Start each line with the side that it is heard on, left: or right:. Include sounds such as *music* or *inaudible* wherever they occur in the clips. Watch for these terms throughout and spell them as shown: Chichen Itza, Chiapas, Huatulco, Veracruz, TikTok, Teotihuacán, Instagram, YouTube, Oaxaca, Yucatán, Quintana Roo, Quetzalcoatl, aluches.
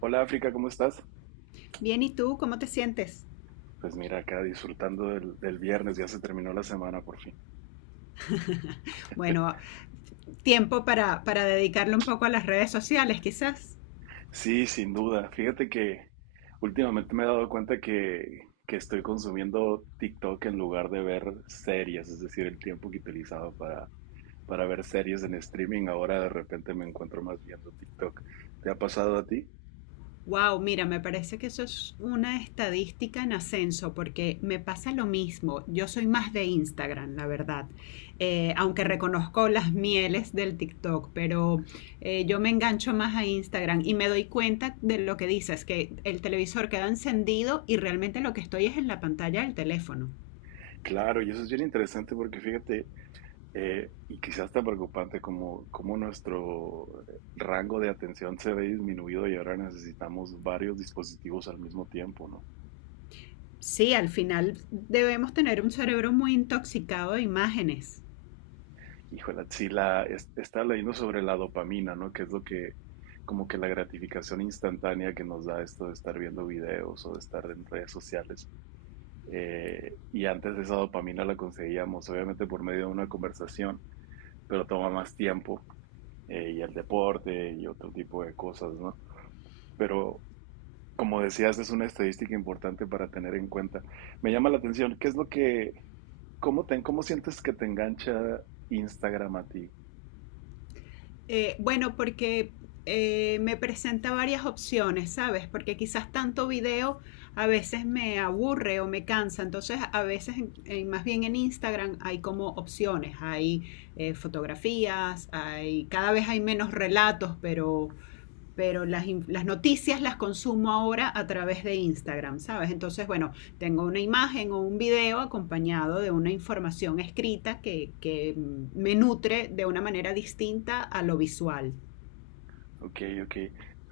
right: Hola África, ¿cómo estás?
left: Bien, ¿y tú cómo te sientes?
right: Pues mira, acá disfrutando del viernes, ya se terminó la semana por fin.
left: Bueno, tiempo para dedicarle un poco a las redes sociales, quizás.
right: Sí, sin duda. Fíjate que últimamente me he dado cuenta que estoy consumiendo TikTok en lugar de ver series, es decir, el tiempo que utilizaba para ver series en streaming, ahora de repente me encuentro más viendo TikTok. ¿Te ha pasado a ti?
left: Wow, mira, me parece que eso es una estadística en ascenso porque me pasa lo mismo. Yo soy más de Instagram, la verdad. Aunque reconozco las mieles del TikTok, pero yo me engancho más a Instagram y me doy cuenta de lo que dices, que el televisor queda encendido y realmente lo que estoy es en la pantalla del teléfono.
right: Claro, y eso es bien interesante porque fíjate, y quizás tan preocupante como, como nuestro rango de atención se ve disminuido y ahora necesitamos varios dispositivos al mismo tiempo, ¿no?
left: Sí, al final debemos tener un cerebro muy intoxicado de imágenes.
right: Híjole, sí, estaba leyendo sobre la dopamina, ¿no? Que es lo que, como que la gratificación instantánea que nos da esto de estar viendo videos o de estar en redes sociales. Y antes esa dopamina la conseguíamos, obviamente, por medio de una conversación, pero toma más tiempo, y el deporte y otro tipo de cosas, ¿no? Pero como decías, es una estadística importante para tener en cuenta. Me llama la atención, ¿qué es lo que, cómo sientes que te engancha Instagram a ti?
left: Bueno, porque me presenta varias opciones, ¿sabes? Porque quizás tanto video a veces me aburre o me cansa. Entonces, a veces, más bien en Instagram, hay como opciones. Hay fotografías, hay, cada vez hay menos relatos, pero las noticias las consumo ahora a través de Instagram, ¿sabes? Entonces, bueno, tengo una imagen o un video acompañado de una información escrita que me nutre de una manera distinta a lo visual.
right: Ok, ok,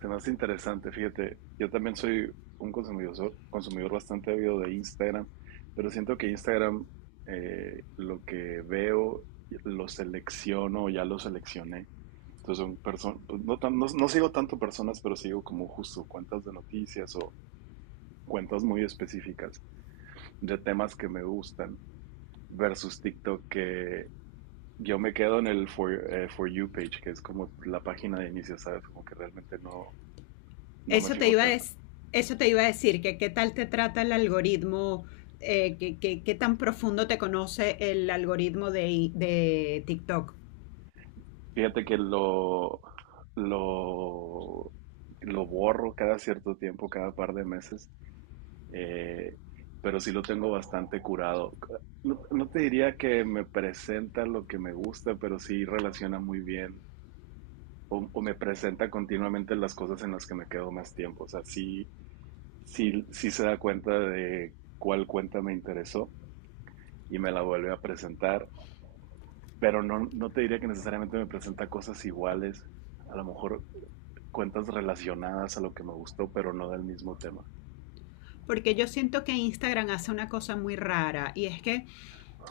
right: se me hace interesante. Fíjate, yo también soy un consumidor bastante ávido de Instagram, pero siento que Instagram, lo que veo, lo selecciono, ya lo seleccioné. Entonces son personas, no, no sigo tanto personas, pero sigo como justo cuentas de noticias o cuentas muy específicas de temas que me gustan versus TikTok que yo me quedo en el for You page, que es como la página de inicio, ¿sabes? Como que realmente no, no me
left: Eso te
right: fijo
left: iba a,
right: tanto.
left: des, Eso te iba a decir, que qué tal te trata el algoritmo, qué tan profundo te conoce el algoritmo de TikTok.
right: Fíjate que lo, lo borro cada cierto tiempo, cada par de meses, eh, pero sí lo tengo bastante curado. No, no te diría que me presenta lo que me gusta, pero sí relaciona muy bien o me presenta continuamente las cosas en las que me quedo más tiempo. O sea, sí, sí, sí se da cuenta de cuál cuenta me interesó y me la vuelve a presentar, pero no, no te diría que necesariamente me presenta cosas iguales, a lo mejor cuentas relacionadas a lo que me gustó, pero no del mismo tema.
left: Porque yo siento que Instagram hace una cosa muy rara y es que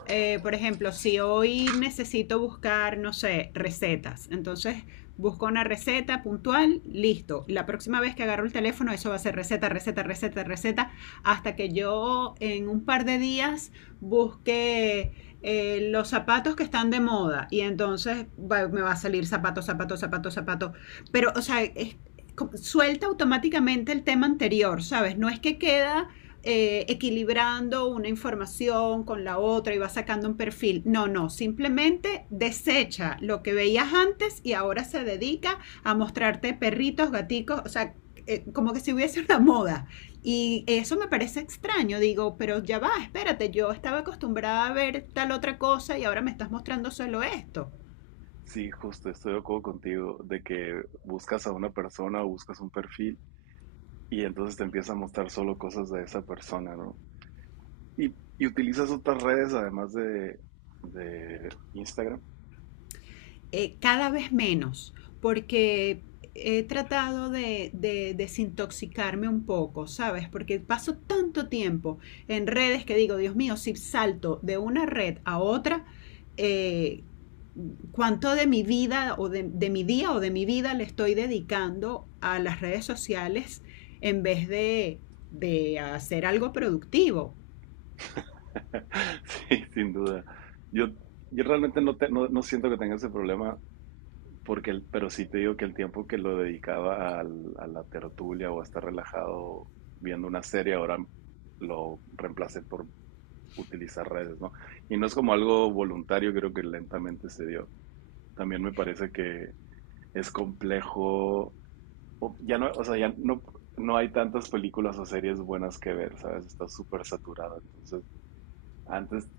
left: por ejemplo, si hoy necesito buscar, no sé, recetas, entonces busco una receta puntual, listo. La próxima vez que agarro el teléfono, eso va a ser receta, receta, receta, receta, hasta que yo en un par de días busque los zapatos que están de moda y entonces me va a salir zapato, zapato, zapato, zapato. Pero, o sea, suelta automáticamente el tema anterior, ¿sabes? No es que queda equilibrando una información con la otra y va sacando un perfil. No, no, simplemente desecha lo que veías antes y ahora se dedica a mostrarte perritos, gaticos, o sea, como que si hubiese una moda. Y eso me parece extraño, digo, pero ya va, espérate, yo estaba acostumbrada a ver tal otra cosa y ahora me estás mostrando solo esto.
right: Sí, justo, estoy de acuerdo contigo de que buscas a una persona o buscas un perfil y entonces te empieza a mostrar solo cosas de esa persona, ¿no? Y utilizas otras redes además de Instagram.
left: Cada vez menos, porque he tratado de desintoxicarme un poco, ¿sabes? Porque paso tanto tiempo en redes que digo, Dios mío, si salto de una red a otra, eh, cuánto de mi vida o mi día o de mi vida le estoy dedicando a las redes sociales en vez de hacer algo productivo.
right: *laughs* Sí, sin duda. Yo, yo realmente no, no, no siento que tenga ese problema, porque pero sí te digo que el tiempo que lo dedicaba a la tertulia o a estar relajado viendo una serie, ahora lo reemplacé por utilizar redes, ¿no? Y no es como algo voluntario, creo que lentamente se dio. También me parece que es complejo, o ya no, o sea, ya no, no hay tantas películas o series buenas que ver, ¿sabes? Está súper saturado, entonces... Antes,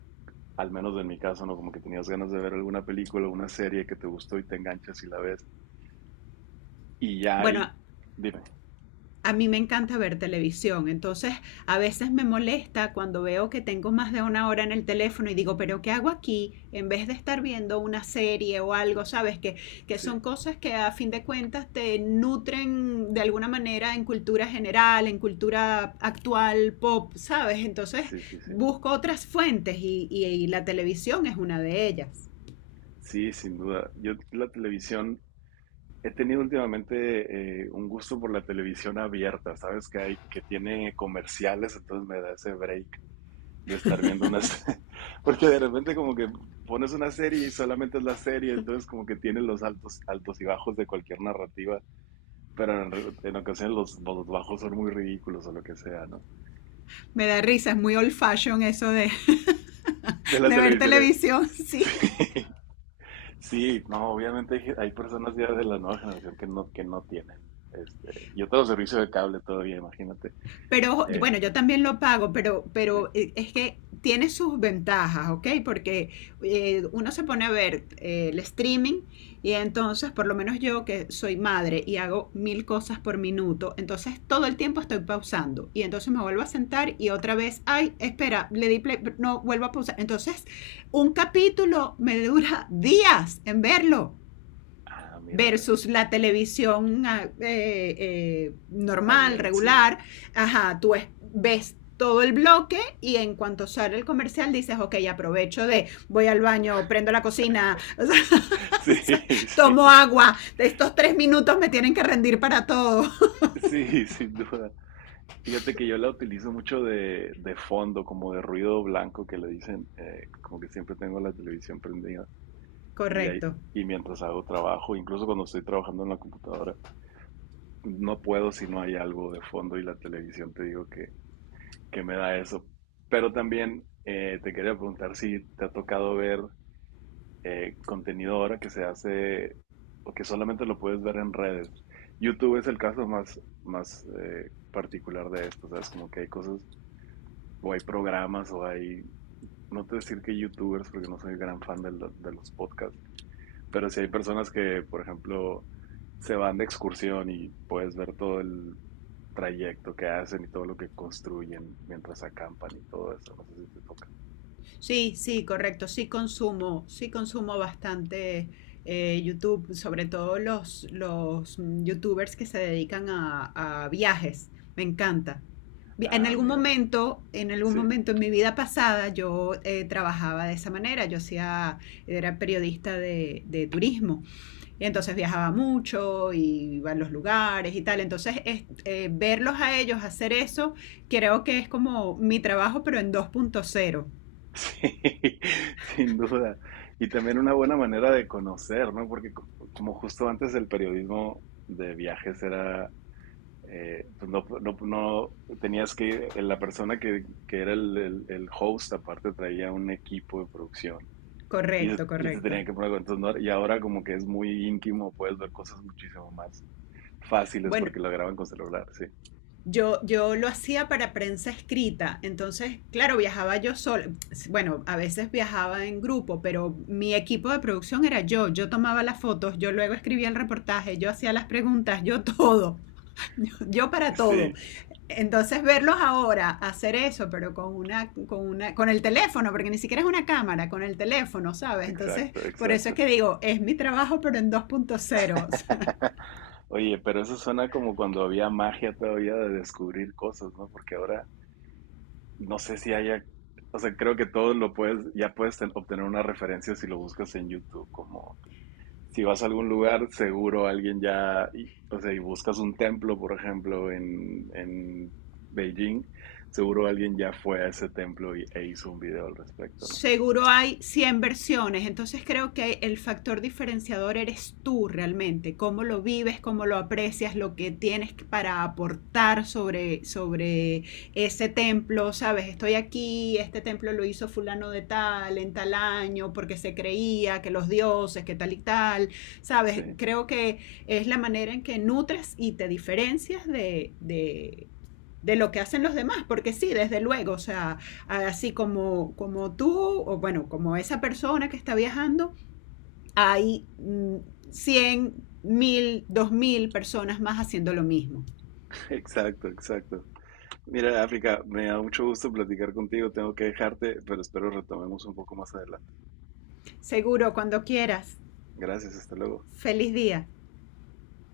right: al menos en mi caso, ¿no? Como que tenías ganas de ver alguna película, una serie que te gustó y te enganchas y la ves. Y ya ahí,
left: Bueno,
right: dime,
left: a mí me encanta ver televisión, entonces a veces me molesta cuando veo que tengo más de 1 hora en el teléfono y digo, pero ¿qué hago aquí? En vez de estar viendo una serie o algo, ¿sabes? Que
right: sí,
left: son cosas que a fin de cuentas te nutren de alguna manera en cultura general, en cultura actual, pop, ¿sabes? Entonces
right: sí, sí, sí.
left: busco otras fuentes y la televisión es una de ellas.
right: Sí, sin duda. Yo la televisión, he tenido últimamente un gusto por la televisión abierta, ¿sabes? Que hay, que tiene comerciales, entonces me da ese break de estar viendo una serie. *laughs* Porque de repente como que pones una serie y solamente es la serie, entonces como que tiene los altos, altos y bajos de cualquier narrativa, pero en ocasiones los bajos son muy ridículos o lo que sea, ¿no?
left: Me da risa, es muy old fashion eso de,
right: De
left: *laughs*
right: la
left: de ver
right: televisión. *laughs*
left: televisión, *laughs* sí.
right: Sí, sí, no, obviamente hay, hay personas ya de la nueva generación que no tienen, este, yo tengo servicio de cable todavía, imagínate.
left: Pero
right: Eh,
left: bueno, yo también lo pago, pero,
right: sí.
left: pero eh, es que tiene sus ventajas, ¿ok? Porque uno se pone a ver el streaming y entonces, por lo menos yo que soy madre y hago mil cosas por minuto, entonces todo el tiempo estoy pausando y entonces me vuelvo a sentar y otra vez, ay, espera, le di play, no, vuelvo a pausar. Entonces, un capítulo me dura días en verlo
right: Ah, mira,
left: versus la televisión normal,
right: había, sí.
left: regular, ajá, tú ves todo el bloque y en cuanto sale el comercial dices, ok, aprovecho de, voy al baño, prendo la cocina,
right: *laughs* Sí,
left: *laughs* tomo
right: sí,
left: agua, de estos 3 minutos me tienen que rendir para todo.
right: sí, sin duda. Fíjate que yo la utilizo mucho de fondo, como de ruido blanco que le dicen, como que siempre tengo la televisión prendida
left: *laughs*
right: y,
left: Correcto.
right: y mientras hago trabajo, incluso cuando estoy trabajando en la computadora, no puedo si no hay algo de fondo, y la televisión te digo que me da eso. Pero también te quería preguntar si te ha tocado ver contenido ahora que se hace o que solamente lo puedes ver en redes. YouTube es el caso más, más particular de esto, ¿sabes? Como que hay cosas o hay programas o hay... No te voy a decir que youtubers, porque no soy gran fan de los podcasts. Pero si hay personas que, por ejemplo, se van de excursión y puedes ver todo el trayecto que hacen y todo lo que construyen mientras acampan y todo eso, no sé si te toca.
left: Sí, sí, correcto. Sí consumo bastante YouTube, sobre todo los YouTubers que se dedican a viajes. Me encanta. En
right: Ah,
left: algún
right: mira,
left: momento, en algún
right: sí,
left: momento en mi vida pasada, yo trabajaba de esa manera. Era periodista de turismo. Y entonces viajaba mucho, y iba a los lugares y tal. Entonces, verlos a ellos hacer eso, creo que es como mi trabajo, pero en 2.0.
right: *laughs* sí, sin duda. Y también una buena manera de conocer, ¿no? Porque como justo antes el periodismo de viajes era, pues tenías que, la persona que era el, el host, aparte traía un equipo de producción y
left: Correcto,
right: y se
left: correcto.
right: tenían que poner con entonces, ¿no? Y ahora como que es muy íntimo, puedes ver cosas muchísimo más fáciles
left: Bueno,
right: porque lo graban con celular, sí.
left: yo lo hacía para prensa escrita, entonces, claro, viajaba yo sola. Bueno, a veces viajaba en grupo, pero mi equipo de producción era yo. Yo tomaba las fotos, yo luego escribía el reportaje, yo hacía las preguntas, yo todo. *laughs* Yo para
right: Sí,
left: todo. Entonces verlos ahora hacer eso, pero con el teléfono, porque ni siquiera es una cámara, con el teléfono, ¿sabes? Entonces,
right: exacto,
left: por eso es
right: exacto.
left: que digo, es mi trabajo, pero en dos punto cero. *laughs*
right: *laughs* Oye, pero eso suena como cuando había magia todavía de descubrir cosas, ¿no? Porque ahora no sé si haya, o sea, creo que todo lo puedes, ya puedes obtener una referencia si lo buscas en YouTube, como si vas a algún lugar, seguro alguien ya, o sea, y buscas un templo, por ejemplo, en Beijing, seguro alguien ya fue a ese templo e hizo un video al respecto, ¿no?
left: Seguro hay 100 versiones, entonces creo que el factor diferenciador eres tú realmente, cómo lo vives, cómo lo aprecias, lo que tienes para aportar sobre ese templo, sabes, estoy aquí, este templo lo hizo fulano de tal, en tal año, porque se creía que los dioses, que tal y tal, sabes,
right: Sí,
left: creo que es la manera en que nutres y te diferencias de lo que hacen los demás, porque sí, desde luego, o sea, así como tú, o bueno, como esa persona que está viajando, hay 100 1.000 2.000 personas más haciendo lo mismo.
right: *laughs* exacto, exacto. Mira, África, me da mucho gusto platicar contigo, tengo que dejarte, pero espero retomemos un poco más adelante.
left: Seguro, cuando quieras.
right: Gracias, hasta luego.
left: Feliz día.